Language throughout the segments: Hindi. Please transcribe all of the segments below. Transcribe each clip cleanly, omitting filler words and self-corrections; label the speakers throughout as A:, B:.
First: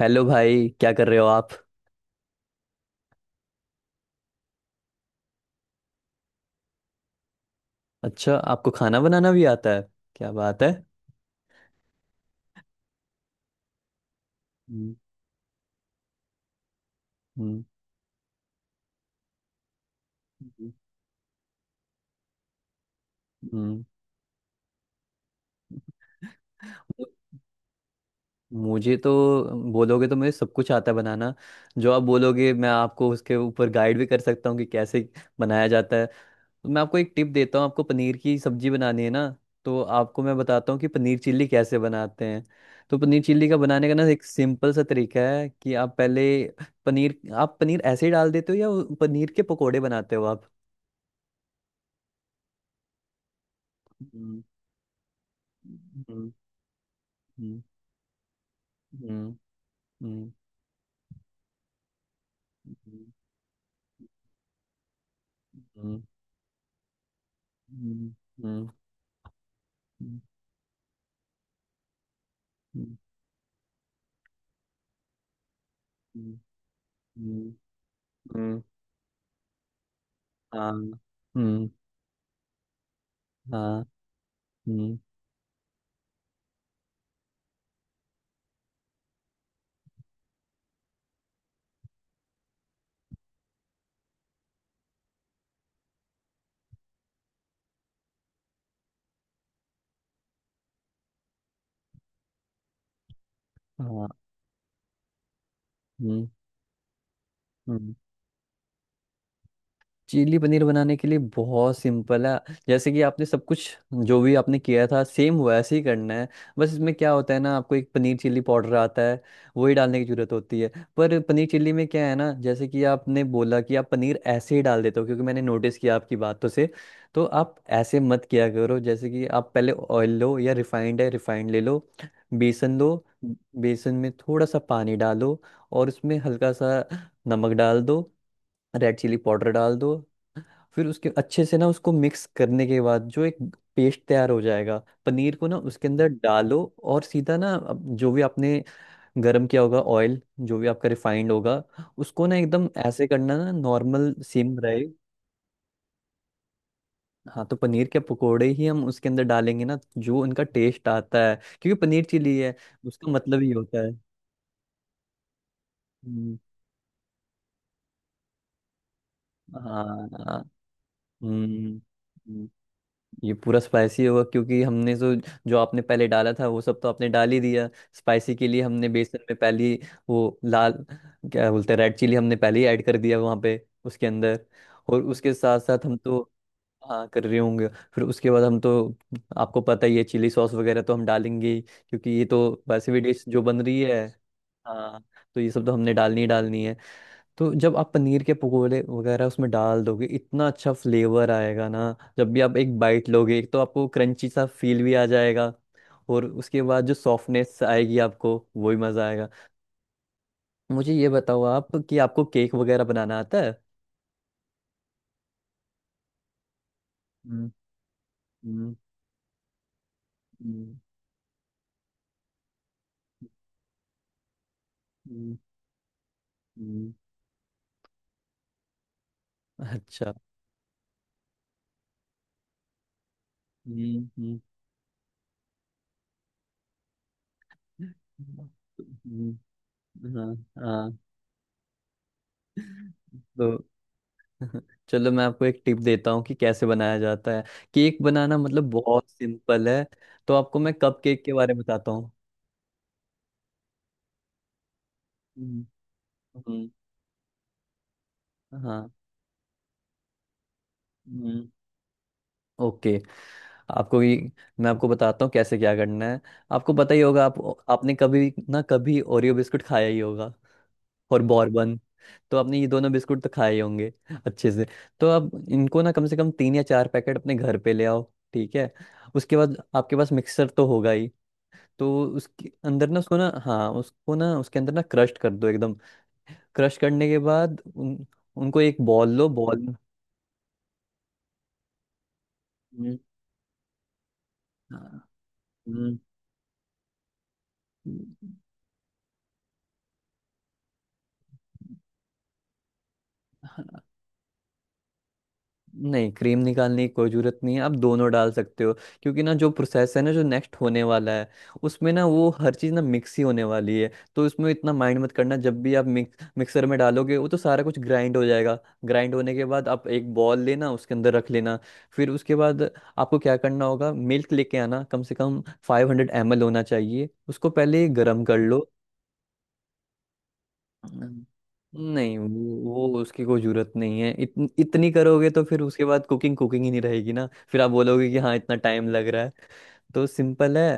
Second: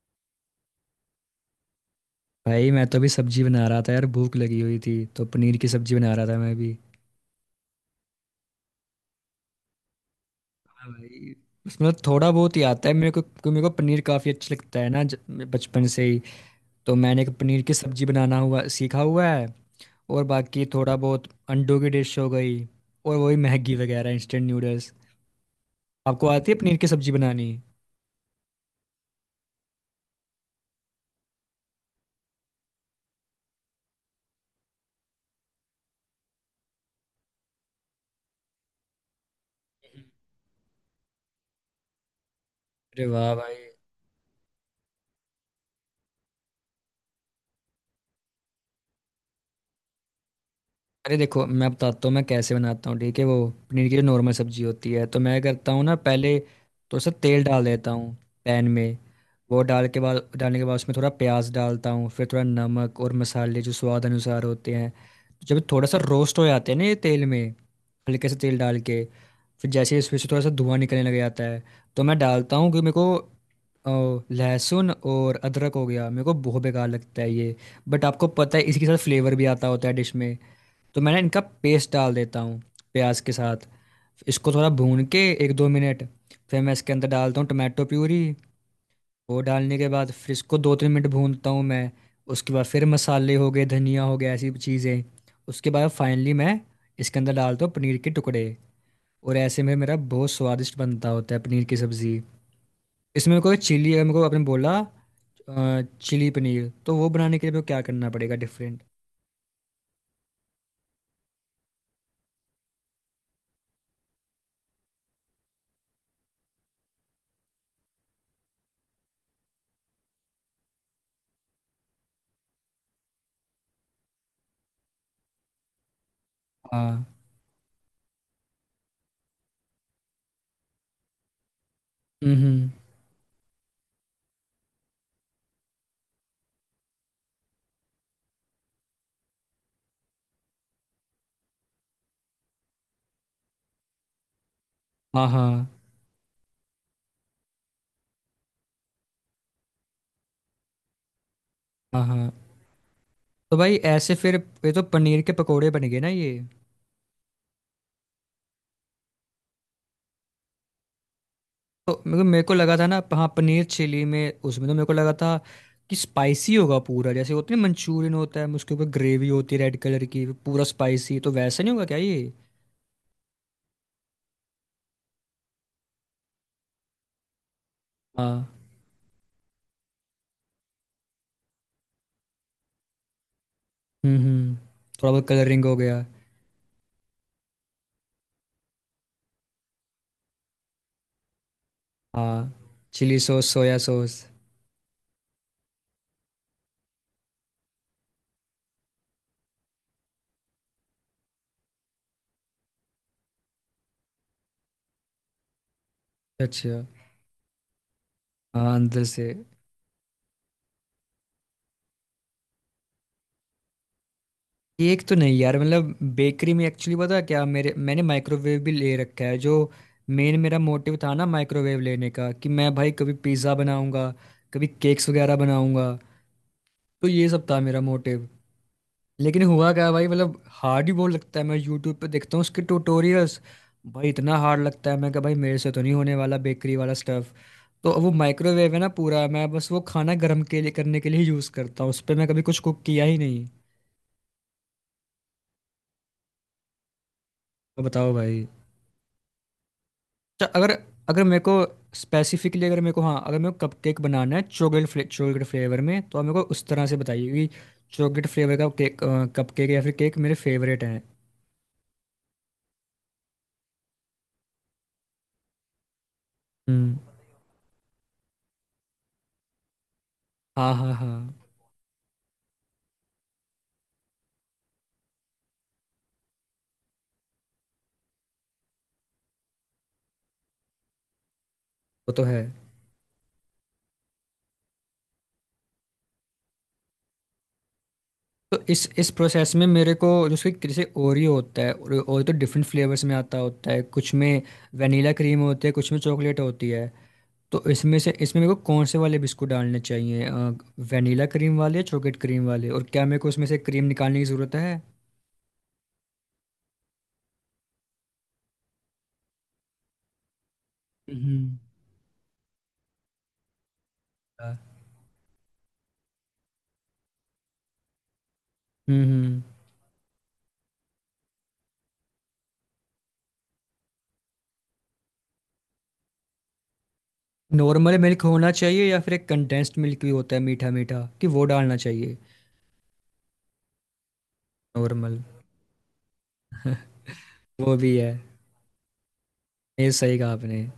A: हेलो भाई, क्या कर रहे हो आप?
B: भाई मैं तो अभी सब्जी बना रहा था यार। भूख लगी हुई थी तो पनीर की सब्जी बना रहा था मैं भी।
A: अच्छा, आपको खाना बनाना भी आता है? क्या बात है।
B: हाँ भाई। उसमें तो थोड़ा बहुत ही आता है मेरे को क्योंकि मेरे को पनीर काफ़ी अच्छा लगता है
A: हम्म।
B: ना बचपन से ही। तो मैंने एक पनीर
A: हम्म।
B: की सब्जी बनाना हुआ सीखा हुआ है। और बाकी
A: जी।
B: थोड़ा बहुत अंडों की डिश हो गई। और वही मैगी
A: हम्म।
B: वगैरह इंस्टेंट नूडल्स। आपको आती है पनीर की
A: मु-
B: सब्जी बनानी?
A: मुझे तो बोलोगे तो मुझे सब कुछ आता है बनाना। जो आप बोलोगे मैं आपको उसके ऊपर गाइड भी कर सकता हूँ कि कैसे बनाया जाता है। तो मैं आपको एक टिप देता हूँ, आपको पनीर की सब्जी बनानी है ना, तो आपको मैं बताता हूँ कि पनीर चिल्ली कैसे बनाते हैं। तो
B: अरे
A: पनीर
B: वाह
A: चिल्ली का
B: भाई।
A: बनाने का ना एक सिंपल सा तरीका है कि आप पहले पनीर, आप पनीर ऐसे ही डाल देते हो या वो पनीर के पकोड़े बनाते हो आप?
B: अरे देखो मैं बताता हूँ मैं कैसे बनाता हूँ, ठीक है। वो पनीर की जो नॉर्मल
A: हम्म,
B: सब्जी होती है तो मैं करता हूँ ना,
A: हम्म,
B: पहले थोड़ा सा तेल
A: हम्म,
B: डाल देता हूँ पैन में।
A: हम्म,
B: वो डाल के बाद
A: हम्म,
B: डालने के बाद उसमें थोड़ा प्याज डालता हूँ, फिर थोड़ा नमक और मसाले जो स्वाद अनुसार होते हैं। जब थोड़ा सा
A: हम्म,
B: रोस्ट हो जाते हैं ना ये तेल में,
A: हम्म,
B: हल्के से तेल
A: हम्म,
B: डाल के, फिर जैसे ही इसमें
A: हम्म,
B: से थोड़ा सा धुआं निकलने लग जाता है तो मैं डालता हूँ कि मेरे
A: हम्म,
B: को लहसुन और अदरक हो गया मेरे
A: हम्म,
B: को बहुत बेकार लगता है
A: हम्म,
B: ये। बट आपको
A: हम्म।
B: पता
A: हम्म,
B: है इसके साथ फ्लेवर भी आता होता है डिश में।
A: हाँ।
B: तो मैंने इनका
A: हम्म।
B: पेस्ट डाल देता हूँ प्याज के साथ,
A: हाँ।
B: इसको थोड़ा
A: हम्म।
B: भून के एक दो मिनट। फिर मैं इसके अंदर डालता हूँ टमाटो प्यूरी। वो डालने के बाद फिर इसको दो तीन मिनट भूनता हूँ मैं। उसके बाद फिर मसाले हो गए, धनिया हो गया, ऐसी चीज़ें। उसके बाद फाइनली मैं इसके अंदर डालता हूँ पनीर के टुकड़े। और ऐसे में मेरा बहुत स्वादिष्ट बनता होता है पनीर की सब्ज़ी। इसमें कोई चिली अगर
A: हाँ।
B: मेरे को आपने बोला
A: हम्म।
B: चिली पनीर, तो वो बनाने के लिए मेरे को क्या
A: हम्म।
B: करना पड़ेगा डिफरेंट?
A: चिली पनीर बनाने के लिए बहुत सिंपल है। जैसे कि आपने सब कुछ, जो भी आपने किया था, सेम वैसे ही करना है। बस इसमें क्या होता है ना, आपको एक पनीर चिली पाउडर आता है, वही डालने की जरूरत होती है। पर पनीर चिली में क्या है ना, जैसे कि आपने बोला कि आप पनीर ऐसे ही डाल देते हो, क्योंकि मैंने नोटिस किया आपकी बातों से,
B: हाँ।
A: तो आप ऐसे मत किया करो। जैसे कि आप पहले ऑयल लो, या रिफाइंड है रिफाइंड ले लो।
B: हम्म हम्म।
A: बेसन लो, बेसन में थोड़ा सा पानी डालो, और उसमें हल्का सा नमक डाल दो, रेड चिली पाउडर डाल दो। फिर उसके अच्छे से ना उसको मिक्स करने के बाद जो एक पेस्ट तैयार हो जाएगा,
B: हाँ
A: पनीर को
B: हाँ
A: ना उसके अंदर डालो, और सीधा ना अब जो भी आपने गर्म किया होगा ऑयल, जो भी आपका रिफाइंड होगा,
B: हाँ।
A: उसको ना
B: हाँ।
A: एकदम ऐसे करना ना,
B: तो भाई ऐसे
A: नॉर्मल
B: फिर
A: सिम
B: ये तो
A: रहे।
B: पनीर के पकोड़े बन गए ना ये।
A: हाँ, तो पनीर के पकोड़े ही हम उसके अंदर डालेंगे ना, जो उनका टेस्ट आता है, क्योंकि
B: तो
A: पनीर
B: मेरे को
A: चिली
B: मेरे को
A: है,
B: लगा था ना
A: उसका
B: हाँ,
A: मतलब ही
B: पनीर
A: होता है।
B: चिली में उसमें तो मेरे को लगा था कि
A: हम्म,
B: स्पाइसी होगा पूरा, जैसे होती है मंचूरियन, होता है उसके ऊपर ग्रेवी होती है रेड
A: हाँ
B: कलर की
A: हाँ,
B: पूरा स्पाइसी, तो वैसा नहीं
A: हम्म।
B: होगा क्या ये?
A: हम्म। ये पूरा स्पाइसी होगा, क्योंकि हमने जो, जो आपने पहले डाला था वो सब तो आपने डाल ही दिया। स्पाइसी
B: हाँ।
A: के लिए हमने बेसन में पहले ही वो लाल, क्या बोलते हैं, रेड चिली हमने पहले ही ऐड कर दिया वहाँ पे, उसके अंदर।
B: हम्म।
A: और
B: थोड़ा बहुत
A: उसके साथ
B: कलरिंग हो
A: साथ हम
B: गया।
A: तो हाँ कर रहे होंगे। फिर उसके बाद हम तो, आपको पता ही है, चिली सॉस वगैरह तो हम डालेंगे ही, क्योंकि ये
B: हाँ।
A: तो वैसे भी
B: चिली
A: डिश जो
B: सॉस
A: बन
B: सोया
A: रही है।
B: सॉस।
A: हाँ, तो ये सब तो हमने डालनी ही डालनी है। तो जब आप पनीर के पकोड़े वगैरह उसमें डाल दोगे, इतना अच्छा फ्लेवर आएगा ना। जब भी आप एक बाइट लोगे, एक तो आपको क्रंची सा फील भी आ जाएगा, और उसके बाद
B: अच्छा।
A: जो सॉफ्टनेस आएगी आपको, वो
B: हाँ
A: ही
B: अंदर
A: मज़ा आएगा।
B: से।
A: मुझे ये बताओ आप कि आपको केक वगैरह बनाना आता है?
B: केक तो नहीं यार, मतलब बेकरी में एक्चुअली पता है क्या
A: हम्म।
B: मेरे मैंने माइक्रोवेव भी
A: हम्म।
B: ले रखा है, जो मेन मेरा
A: हम्म।
B: मोटिव था ना माइक्रोवेव लेने का कि मैं भाई कभी पिज़्ज़ा बनाऊंगा, कभी केक्स वगैरह
A: हम्म।
B: बनाऊंगा।
A: हम्म।
B: तो ये सब था मेरा मोटिव। लेकिन हुआ क्या भाई,
A: अच्छा।
B: मतलब हार्ड ही बहुत लगता है, मैं यूट्यूब पे देखता हूँ उसके ट्यूटोरियल्स,
A: हम्म,
B: भाई इतना
A: हम्म,
B: हार्ड लगता है मैं कहा भाई मेरे से तो नहीं होने वाला बेकरी वाला स्टफ। तो अब वो माइक्रोवेव है ना पूरा,
A: हम्म,
B: मैं बस वो खाना
A: हाँ।
B: गर्म के लिए
A: हाँ,
B: करने के लिए यूज़ करता हूँ, उस पर मैं कभी कुछ कुक किया ही नहीं।
A: तो चलो मैं आपको एक टिप देता हूँ कि कैसे बनाया जाता है।
B: तो
A: केक
B: बताओ
A: बनाना
B: भाई।
A: मतलब बहुत सिंपल है। तो
B: अच्छा,
A: आपको
B: अगर
A: मैं कप
B: अगर
A: केक के
B: मेरे को
A: बारे में बताता हूँ।
B: स्पेसिफिकली, अगर मेरे को हाँ अगर मेरे को कपकेक बनाना है चॉकलेट चॉकलेट
A: हम्म,
B: फ्लेवर में तो आप मेरे को उस
A: हम्म,
B: तरह से बताइए कि चॉकलेट फ्लेवर का
A: हाँ।
B: केक, कपकेक या फिर केक मेरे फेवरेट हैं।
A: हम्म, ओके। आपको ये, मैं आपको बताता हूँ कैसे क्या करना है। आपको पता
B: हम्म।
A: ही होगा, आप आपने कभी ना कभी ओरियो बिस्कुट खाया ही होगा,
B: हाँ हाँ
A: और
B: हाँ।
A: बॉर्बन। तो आपने ये दोनों बिस्कुट तो खाए ही होंगे अच्छे से। तो आप इनको ना कम से कम 3 या 4 पैकेट अपने घर पे ले आओ। ठीक है? उसके बाद आपके पास मिक्सर तो होगा ही, तो
B: वो तो है।
A: उसके अंदर ना उसको ना, हाँ उसको ना उसके अंदर ना क्रश कर दो एकदम। क्रश करने के बाद
B: तो
A: उनको एक
B: इस
A: बॉल
B: इस
A: लो,
B: प्रोसेस में
A: बॉल।
B: मेरे को जो उसके जैसे ओरियो होता है, ओरियो तो डिफरेंट
A: हम्म,
B: फ्लेवर्स में आता होता है, कुछ में
A: हाँ,
B: वनीला क्रीम होती है कुछ में चॉकलेट होती है, तो इसमें से
A: हम्म।
B: इसमें मेरे को कौन से वाले बिस्कुट डालने चाहिए, वनीला क्रीम वाले या चॉकलेट क्रीम वाले? और क्या मेरे को उसमें से क्रीम निकालने की ज़रूरत है?
A: नहीं, क्रीम निकालने की कोई ज़रूरत नहीं है, आप दोनों डाल सकते हो। क्योंकि ना जो प्रोसेस है ना, जो नेक्स्ट होने वाला है
B: हम्म
A: उसमें ना वो हर चीज़ ना मिक्स ही होने वाली है, तो इसमें इतना माइंड मत करना। जब भी आप मिक्स, मिक्सर में डालोगे वो तो सारा कुछ ग्राइंड हो जाएगा। ग्राइंड होने
B: हम्म।
A: के बाद आप एक बॉल लेना, उसके अंदर रख लेना। फिर उसके बाद आपको क्या करना होगा, मिल्क लेके आना, कम से कम 500 ml होना चाहिए। उसको पहले
B: नॉर्मल मिल्क
A: गर्म कर
B: होना
A: लो।
B: चाहिए या फिर एक कंडेंस्ड मिल्क भी होता है मीठा मीठा,
A: हम्म,
B: कि वो डालना चाहिए?
A: नहीं वो, वो उसकी कोई जरूरत नहीं है। इतनी
B: नॉर्मल।
A: करोगे तो फिर उसके बाद कुकिंग, कुकिंग ही नहीं रहेगी ना, फिर आप
B: वो भी है।
A: बोलोगे कि हाँ इतना टाइम लग रहा है।
B: ये
A: तो
B: सही कहा
A: सिंपल
B: आपने।
A: है।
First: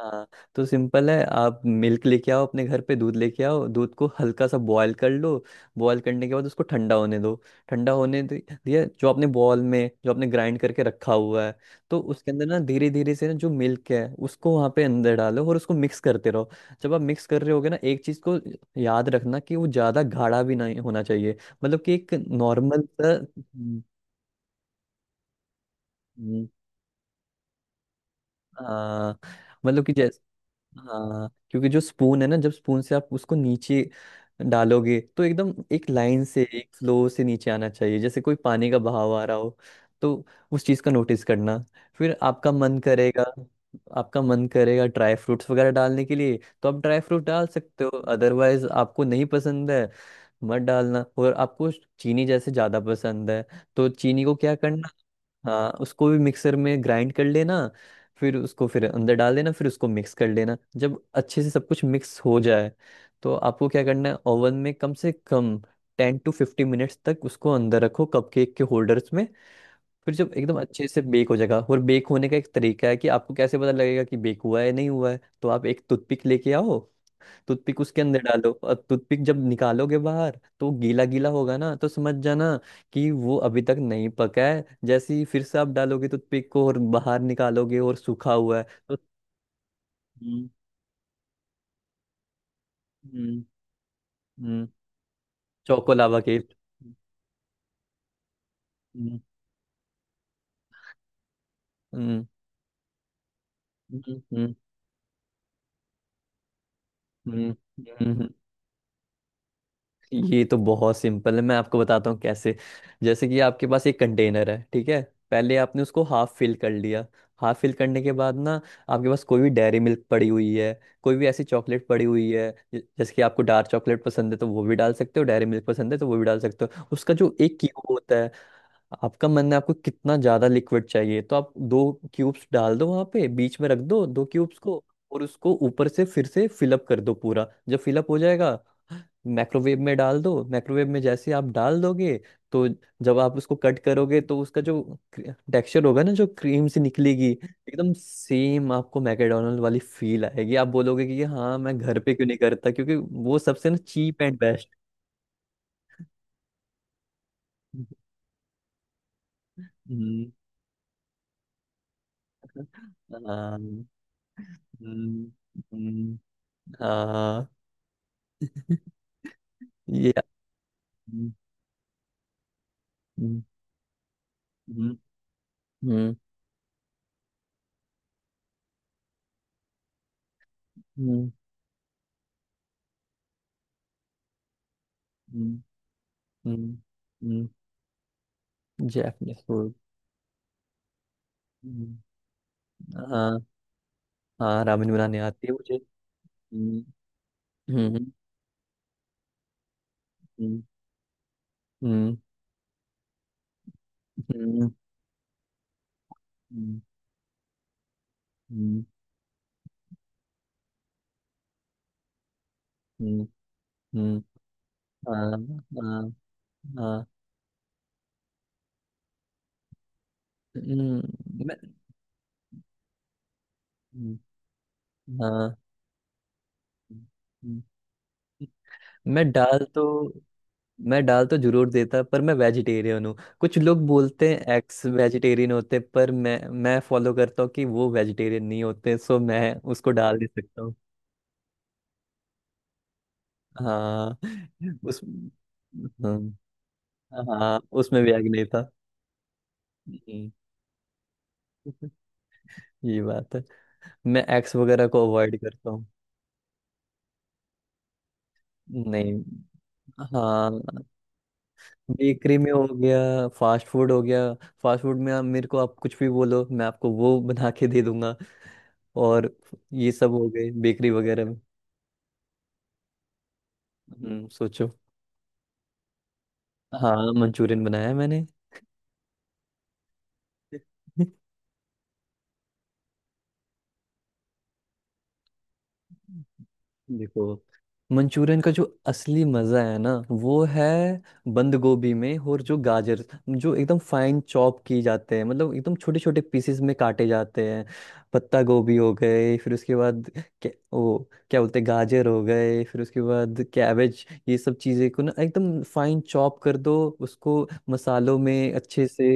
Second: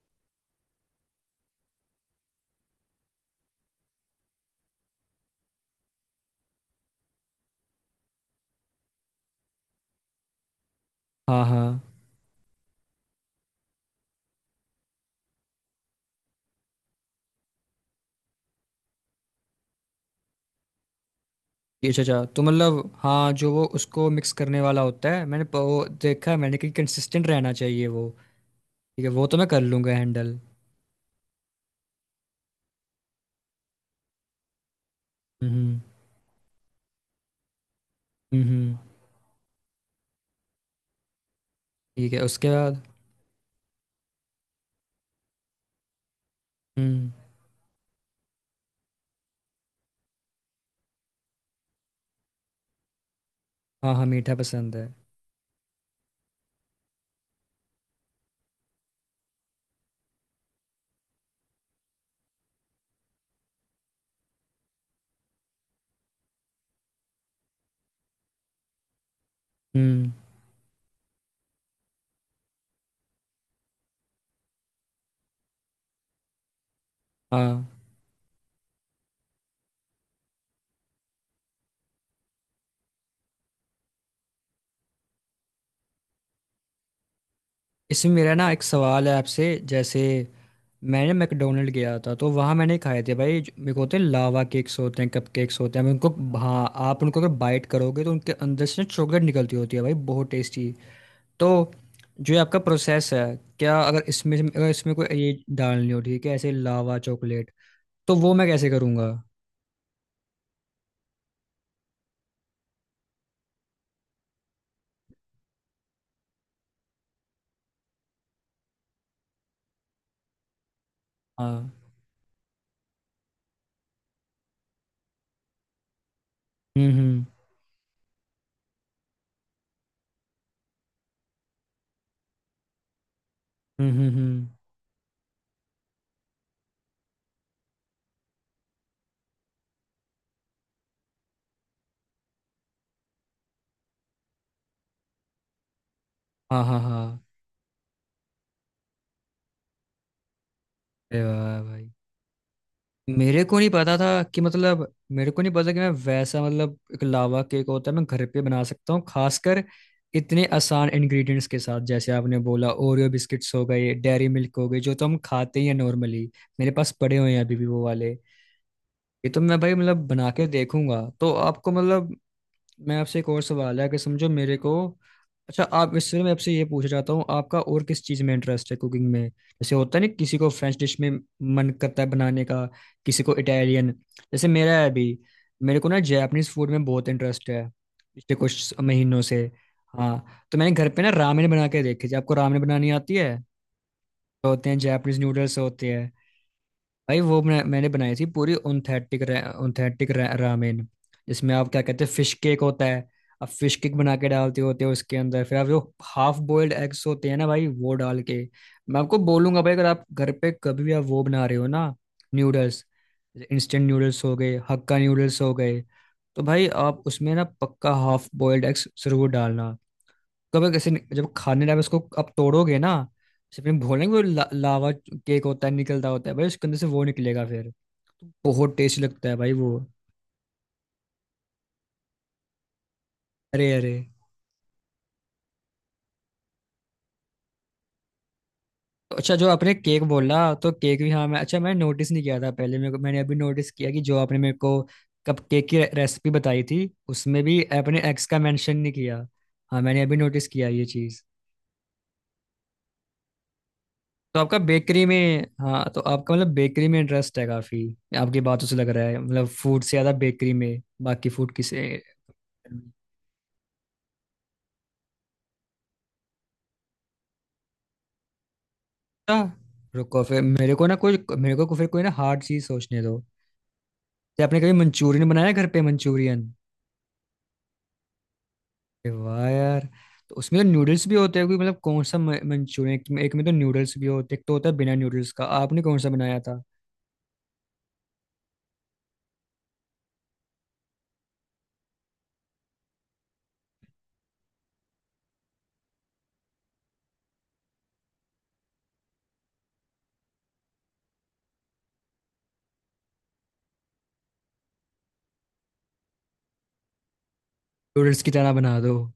A: हाँ, तो सिंपल है, आप मिल्क लेके आओ, अपने घर पे दूध लेके आओ, दूध को हल्का सा बॉयल कर लो। बॉयल करने के बाद उसको ठंडा होने दो। ठंडा होने दिया, जो आपने बॉल में जो आपने ग्राइंड करके रखा
B: हाँ
A: हुआ है,
B: हाँ।
A: तो उसके अंदर ना धीरे धीरे से ना जो मिल्क है, उसको वहाँ पे अंदर डालो, और उसको मिक्स करते रहो। जब आप मिक्स कर रहे होगे ना एक चीज़ को याद रखना कि वो ज़्यादा गाढ़ा भी नहीं होना चाहिए। मतलब
B: ये
A: कि
B: अच्छा
A: एक
B: अच्छा, तो
A: नॉर्मल
B: मतलब
A: सा।
B: हाँ, जो वो उसको मिक्स करने वाला होता है मैंने वो देखा है
A: हम्म,
B: मैंने कि कंसिस्टेंट रहना चाहिए वो। ठीक है,
A: हाँ।
B: वो तो मैं कर
A: मतलब
B: लूँगा
A: कि जैसे,
B: हैंडल।
A: हाँ, क्योंकि जो स्पून है ना, जब स्पून से आप उसको नीचे डालोगे तो
B: हम्म
A: एकदम
B: हम्म
A: एक लाइन से, एक फ्लो से नीचे आना चाहिए, जैसे कोई
B: हम्म,
A: पानी
B: हम्म।
A: का बहाव आ रहा हो। तो उस चीज़ का नोटिस करना।
B: ठीक
A: फिर
B: है उसके
A: आपका मन
B: बाद?
A: करेगा, आपका मन करेगा ड्राई फ्रूट्स वगैरह डालने के लिए, तो आप ड्राई
B: हम्म।
A: फ्रूट डाल सकते हो, अदरवाइज आपको नहीं पसंद है मत डालना। और आपको चीनी जैसे ज़्यादा पसंद है, तो
B: हाँ हाँ
A: चीनी
B: मीठा
A: को क्या
B: पसंद है।
A: करना, हाँ उसको भी मिक्सर में ग्राइंड कर लेना। फिर उसको फिर अंदर डाल देना, फिर उसको मिक्स कर लेना। जब अच्छे से सब कुछ मिक्स हो जाए, तो आपको क्या करना है, ओवन में कम से कम 10 to 50 minutes तक उसको अंदर रखो, कपकेक के होल्डर्स में।
B: हम्म।
A: फिर जब एकदम अच्छे से बेक हो जाएगा, और बेक होने का एक तरीका है कि आपको कैसे पता लगेगा कि बेक हुआ है नहीं हुआ है, तो आप एक टूथपिक लेके आओ, टूथपिक
B: हाँ।
A: उसके अंदर डालो, और टूथपिक जब निकालोगे बाहर तो गीला गीला होगा ना, तो समझ जाना कि वो अभी तक नहीं पका है। जैसे ही फिर से आप डालोगे टूथपिक को और बाहर निकालोगे और
B: इसमें
A: सूखा
B: मेरा ना
A: हुआ
B: एक
A: है तो।
B: सवाल है आपसे, जैसे
A: हम्म।
B: मैंने मैकडोनल्ड गया था तो वहाँ मैंने खाए थे भाई
A: हम्म।
B: मेरे को होते हैं लावा
A: हम्म।
B: केक्स होते हैं कप केक्स होते हैं मैं उनको।
A: Choco lava cake.
B: हाँ, आप उनको अगर बाइट करोगे तो उनके अंदर से
A: हम्म।
B: चॉकलेट निकलती होती है भाई, बहुत टेस्टी। तो
A: हम्म।
B: जो ये आपका प्रोसेस है, क्या अगर
A: हम्म।
B: इसमें
A: हम्म।
B: अगर इसमें कोई ये डालनी हो, ठीक है ऐसे लावा
A: हम्म,
B: चॉकलेट, तो
A: हम्म।
B: वो मैं कैसे करूँगा?
A: ये तो बहुत सिंपल है, मैं आपको बताता हूँ कैसे। जैसे कि आपके पास एक कंटेनर है, ठीक है, पहले आपने उसको हाफ फिल कर लिया। हाफ फिल करने के बाद ना, आपके पास कोई भी डेयरी मिल्क पड़ी हुई है, कोई भी ऐसी
B: हाँ।
A: चॉकलेट पड़ी हुई है, जैसे कि आपको डार्क चॉकलेट पसंद है तो वो भी डाल सकते हो, डेयरी मिल्क पसंद है तो वो भी डाल सकते हो।
B: हम्म
A: उसका
B: हम्म
A: जो एक क्यूब होता है, आपका मन है आपको कितना ज्यादा लिक्विड चाहिए, तो आप दो क्यूब्स डाल दो, वहां पे बीच में रख
B: हम्म।
A: दो दो क्यूब्स को। और उसको ऊपर से फिर से फिलअप कर दो पूरा। जब फिलअप हो जाएगा, माइक्रोवेव में डाल दो। माइक्रोवेव में जैसे आप डाल दोगे, तो जब आप उसको कट करोगे, तो उसका जो टेक्सचर होगा ना, जो
B: हाँ
A: क्रीम
B: हाँ
A: से
B: हाँ।
A: निकलेगी, एकदम सेम आपको मैकडोनल्ड वाली फील आएगी। आप बोलोगे
B: अरे
A: कि हाँ,
B: वाह
A: मैं
B: भाई।
A: घर पे क्यों नहीं करता, क्योंकि वो
B: मेरे को नहीं
A: सबसे ना
B: पता था
A: चीप एंड
B: कि
A: बेस्ट।
B: मतलब मेरे को नहीं पता कि मैं वैसा, मतलब एक लावा केक होता है, मैं घर पे बना सकता हूँ खासकर
A: हम्म।
B: इतने आसान इंग्रेडिएंट्स के साथ, जैसे आपने बोला ओरियो बिस्किट्स
A: हाँ।
B: हो गए डेयरी मिल्क हो गई, जो तो हम
A: हम्म,
B: खाते ही हैं
A: हम्म,
B: नॉर्मली। मेरे पास पड़े हुए हैं
A: हाँ।
B: अभी भी वो वाले। ये तो मैं भाई मतलब
A: ये।
B: बना के देखूंगा,
A: हम्म,
B: तो आपको मतलब मैं आपसे एक
A: हम्म,
B: और सवाल है कि समझो मेरे को।
A: हम्म,
B: अच्छा
A: हम्म,
B: आप इससे मैं आपसे ये पूछ चाहता हूँ, आपका और किस चीज़ में इंटरेस्ट है कुकिंग में, जैसे होता है ना किसी को फ्रेंच डिश में
A: हम्म,
B: मन करता है बनाने का, किसी को इटालियन, जैसे मेरा है अभी,
A: हम्म,
B: मेरे को ना जापानीज फूड
A: हम्म,
B: में बहुत
A: हम्म।
B: इंटरेस्ट है पिछले कुछ महीनों से।
A: Japanese food.
B: हाँ, तो मैंने घर पे ना रामेन बना के
A: हम्म,
B: देखे, जब आपको रामेन बनानी आती है,
A: हाँ।
B: तो
A: हाँ,
B: होते हैं
A: रामेन
B: जापानीज
A: बनाने आती है
B: नूडल्स
A: मुझे।
B: होते हैं
A: हम्म,
B: भाई। वो मैंने
A: हम्म,
B: बनाई थी पूरी ऑथेंटिक, ऑथेंटिक
A: हम्म,
B: रामेन, जिसमें आप क्या कहते हैं
A: हम्म,
B: फिश केक होता है, आप फिश केक बना के डालते
A: हम्म,
B: होते हो उसके अंदर, फिर आप जो हाफ बॉइल्ड
A: हम्म,
B: एग्स होते हैं ना भाई वो डाल के।
A: हम्म,
B: मैं आपको बोलूंगा भाई अगर आप घर पे कभी भी आप वो बना रहे हो ना, noodles,
A: hmm,
B: instant
A: hmm.
B: Noodles हो गए हक्का
A: हाँ
B: नूडल्स हो गए,
A: हाँ
B: तो भाई आप
A: हाँ।
B: उसमें ना पक्का हाफ बॉइल्ड एग्स जरूर डालना। कब कैसे
A: हम्म।
B: जब
A: मैं।
B: खाने डाले उसको आप तोड़ोगे ना, उसमें भोलेंगे
A: हम्म,
B: वो लावा केक
A: हाँ।
B: होता है, निकलता होता है भाई उसके अंदर से
A: हम्म,
B: वो निकलेगा
A: हम्म,
B: फिर। बहुत टेस्टी लगता
A: मैं
B: है भाई
A: दाल
B: वो।
A: तो मैं डाल तो जरूर देता, पर मैं वेजिटेरियन हूँ। कुछ
B: अरे
A: लोग
B: अरे।
A: बोलते हैं एक्स वेजिटेरियन होते, पर मैं फॉलो करता हूँ कि वो वेजिटेरियन नहीं होते,
B: तो
A: सो
B: अच्छा जो
A: मैं
B: आपने
A: उसको
B: केक
A: डाल नहीं
B: बोला,
A: सकता
B: तो
A: हूँ।
B: केक भी, हाँ मैं अच्छा मैंने नोटिस नहीं किया था पहले मेरे को, मैंने अभी नोटिस किया कि
A: हाँ।
B: जो आपने मेरे को
A: उस,
B: कप केक की
A: हाँ।
B: रेसिपी बताई थी, उसमें
A: हाँ
B: भी आपने
A: उसमें
B: एग्स
A: व्याग
B: का
A: नहीं था।
B: मेंशन नहीं किया। हाँ, मैंने अभी
A: हम्म,
B: नोटिस किया ये चीज़।
A: ये बात है, मैं
B: तो
A: एक्स
B: आपका
A: वगैरह
B: बेकरी
A: को अवॉइड
B: में,
A: करता
B: हाँ
A: हूँ।
B: तो आपका मतलब बेकरी में इंटरेस्ट है काफ़ी, आपकी बातों से लग रहा है,
A: नहीं।
B: मतलब फूड से ज़्यादा बेकरी
A: हाँ,
B: में, बाकी फूड किसे।
A: बेकरी में हो गया, फास्ट फूड हो गया। फास्ट फूड में आप मेरे को आप कुछ भी बोलो, मैं आपको वो बना के दे दूंगा। और
B: अच्छा,
A: ये सब
B: रुको
A: हो
B: फिर
A: गए
B: मेरे को
A: बेकरी
B: ना कोई,
A: वगैरह में।
B: मेरे को फिर कोई ना हार्ड चीज़ सोचने दो। क्या आपने
A: सोचो।
B: कभी मंचूरियन बनाया घर पे मंचूरियन?
A: हाँ, मंचूरियन बनाया मैंने।
B: अरे वाह यार। तो उसमें तो नूडल्स भी होते हैं, कोई मतलब कौन सा मंचूरियन, एक एक में तो नूडल्स भी होते हैं, एक तो होता है बिना नूडल्स का, आपने कौन सा बनाया था?
A: देखो, मंचूरियन का जो असली मजा है ना वो है, बंद गोभी में और जो गाजर, जो एकदम फाइन चॉप की जाते हैं, मतलब एकदम छोटे छोटे पीसेस में काटे जाते हैं। पत्ता गोभी हो गए, फिर उसके बाद क्या, वो क्या बोलते हैं, गाजर हो गए, फिर उसके बाद कैबेज, ये सब चीज़ें को ना एकदम फाइन चॉप कर दो। उसको मसालों
B: नूडल्स की तरह
A: में
B: बना
A: अच्छे
B: दो।
A: से,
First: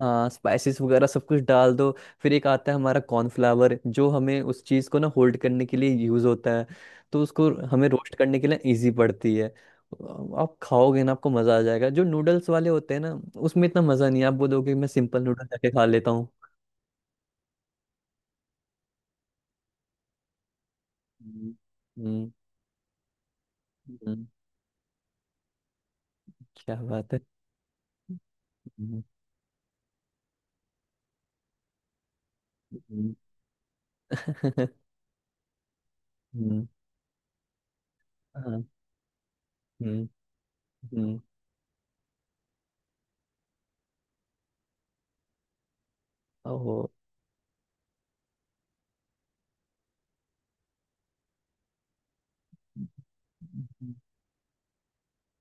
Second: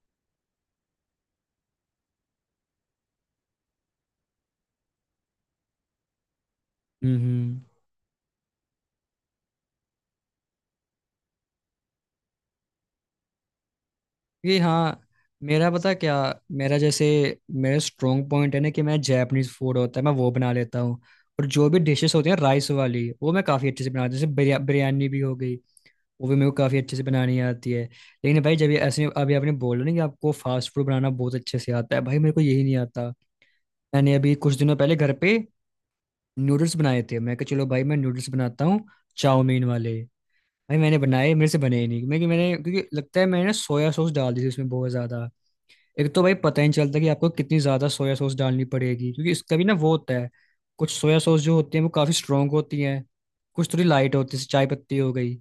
A: हाँ स्पाइसेस वगैरह सब कुछ डाल दो। फिर एक आता है हमारा कॉर्नफ्लावर, जो हमें उस चीज़ को ना होल्ड करने के लिए यूज़ होता है,
B: हम्म
A: तो उसको
B: हम्म।
A: हमें रोस्ट करने के लिए इजी पड़ती है। आप खाओगे ना आपको मज़ा आ जाएगा। जो नूडल्स वाले होते हैं ना, उसमें इतना मज़ा नहीं है। आप
B: ये
A: बोलोगे मैं
B: हाँ।
A: सिंपल नूडल
B: मेरा
A: जाके खा
B: पता
A: लेता
B: क्या,
A: हूँ।
B: मेरा जैसे, मेरा स्ट्रॉन्ग पॉइंट है ना कि मैं जैपनीज फूड होता है मैं वो बना लेता हूँ, और
A: हम्म,
B: जो भी डिशेस होती
A: हम्म,
B: हैं राइस वाली वो मैं काफ़ी अच्छे से बनाता हूँ,
A: हम्म,
B: जैसे बिरयानी भी हो गई, वो भी मेरे को
A: क्या
B: काफ़ी अच्छे से
A: बात है।
B: बनानी आती है। लेकिन भाई जब ये
A: हम्म,
B: ऐसे अभी आपने बोला ना कि आपको फास्ट फूड बनाना बहुत अच्छे से आता है, भाई मेरे को यही नहीं आता।
A: हम्म,
B: मैंने अभी कुछ दिनों पहले घर पे
A: हम्म,
B: नूडल्स बनाए थे, मैं कहा चलो भाई मैं नूडल्स
A: हाँ,
B: बनाता हूँ चाउमीन वाले।
A: हम्म,
B: भाई मैंने
A: हम्म,
B: बनाए मेरे से बने ही नहीं, मैंने क्योंकि लगता है मैंने सोया सॉस डाल दी थी उसमें बहुत ज़्यादा। एक तो भाई पता ही नहीं
A: ओहो,
B: चलता कि आपको कितनी ज़्यादा सोया सॉस डालनी पड़ेगी क्योंकि इसका भी ना वो होता है, कुछ सोया सॉस जो होती है वो काफ़ी स्ट्रांग होती हैं, कुछ थोड़ी
A: हम्म,
B: लाइट होती है जैसे चाय पत्ती हो गई।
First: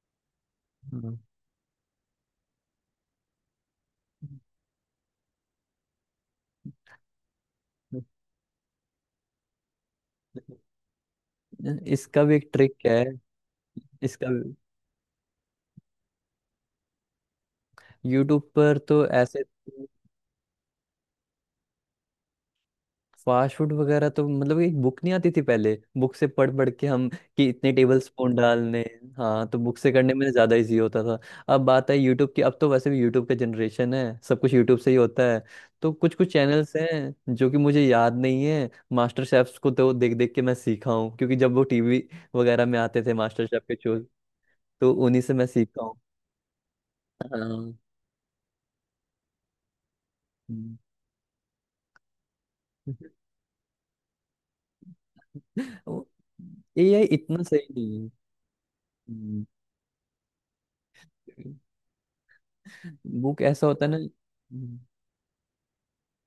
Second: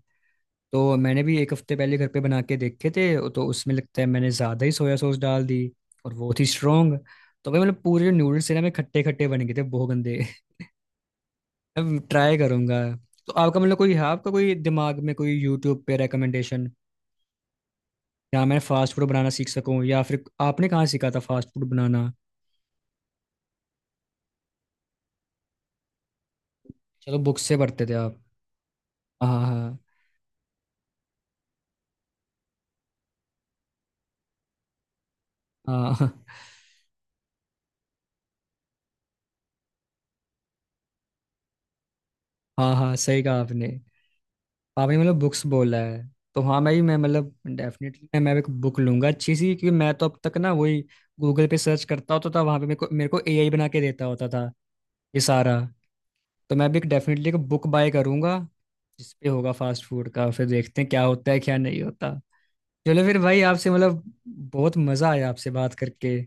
B: तो
A: हम्म,
B: मैंने भी एक हफ्ते पहले घर पे बना के देखे थे, तो उसमें लगता है मैंने ज़्यादा ही सोया सॉस डाल दी, और वो थी स्ट्रांग, तो भाई मतलब
A: हम्म।
B: पूरे जो नूडल्स थे ना मेरे खट्टे खट्टे बन गए थे, बहुत गंदे। अब
A: इसका भी
B: ट्राई
A: एक ट्रिक
B: करूंगा।
A: है।
B: तो आपका मतलब कोई है
A: इसका,
B: आपका कोई दिमाग में कोई यूट्यूब पे रिकमेंडेशन
A: यूट्यूब
B: या मैं
A: पर
B: फास्ट फूड
A: तो
B: बनाना
A: ऐसे,
B: सीख सकूं, या फिर आपने कहाँ सीखा था फास्ट फूड बनाना?
A: फास्ट फूड वगैरह तो मतलब, एक बुक नहीं आती थी पहले, बुक से पढ़ पढ़ के हम,
B: चलो बुक
A: कि
B: से
A: इतने
B: पढ़ते थे
A: टेबल
B: आप।
A: स्पून डालने।
B: हाँ
A: हाँ, तो बुक
B: हाँ
A: से करने में ज्यादा इजी होता था। अब बात है यूट्यूब की, अब तो वैसे भी यूट्यूब का जनरेशन है, सब कुछ यूट्यूब से ही होता है। तो
B: हाँ। हाँ
A: कुछ कुछ चैनल्स हैं, जो कि मुझे याद नहीं है। मास्टर शेफ्स को तो देख देख के मैं सीखा हूँ, क्योंकि जब वो टीवी वगैरह
B: हाँ
A: में
B: हाँ,
A: आते थे,
B: सही कहा
A: मास्टर शेफ
B: आपने।
A: के शो, तो
B: आपने मतलब
A: उन्हीं से
B: बुक्स
A: मैं
B: बोला
A: सीखा हूँ।
B: है, तो हाँ मैं भी मैं मतलब
A: हाँ,
B: डेफिनेटली मैं एक बुक लूंगा अच्छी सी, क्योंकि मैं तो अब तक ना वही गूगल पे सर्च करता होता था, वहां पे मेरे को एआई बना के देता होता था ये सारा। तो मैं भी
A: एआई
B: डेफिनेटली एक
A: इतना
B: बुक
A: सही
B: बाय
A: नहीं
B: करूंगा जिस पे
A: है।
B: होगा फास्ट फूड का, फिर देखते हैं क्या होता है क्या नहीं होता। चलो फिर भाई
A: बुक ऐसा
B: आपसे
A: होता है ना।
B: मतलब बहुत मजा आया आपसे बात करके,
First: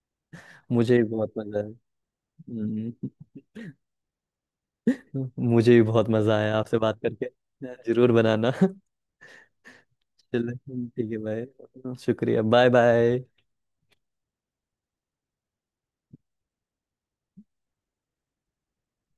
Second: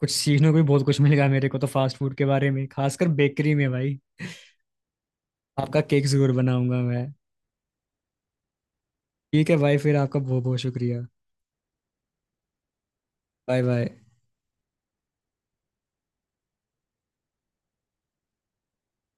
B: कुछ सीखने को भी बहुत
A: मुझे
B: कुछ
A: भी
B: मिलेगा
A: बहुत
B: मेरे को
A: मजा
B: तो
A: आया।
B: फास्ट फूड के बारे में
A: हम्म,
B: खासकर बेकरी में भाई।
A: मुझे
B: आपका
A: भी
B: केक
A: बहुत
B: जरूर
A: मजा आया आपसे
B: बनाऊंगा
A: बात
B: मैं।
A: करके। जरूर बनाना।
B: ठीक है भाई फिर आपका बहुत
A: चलो,
B: बहुत शुक्रिया।
A: ठीक है भाई, शुक्रिया। Bye bye.
B: Bye bye.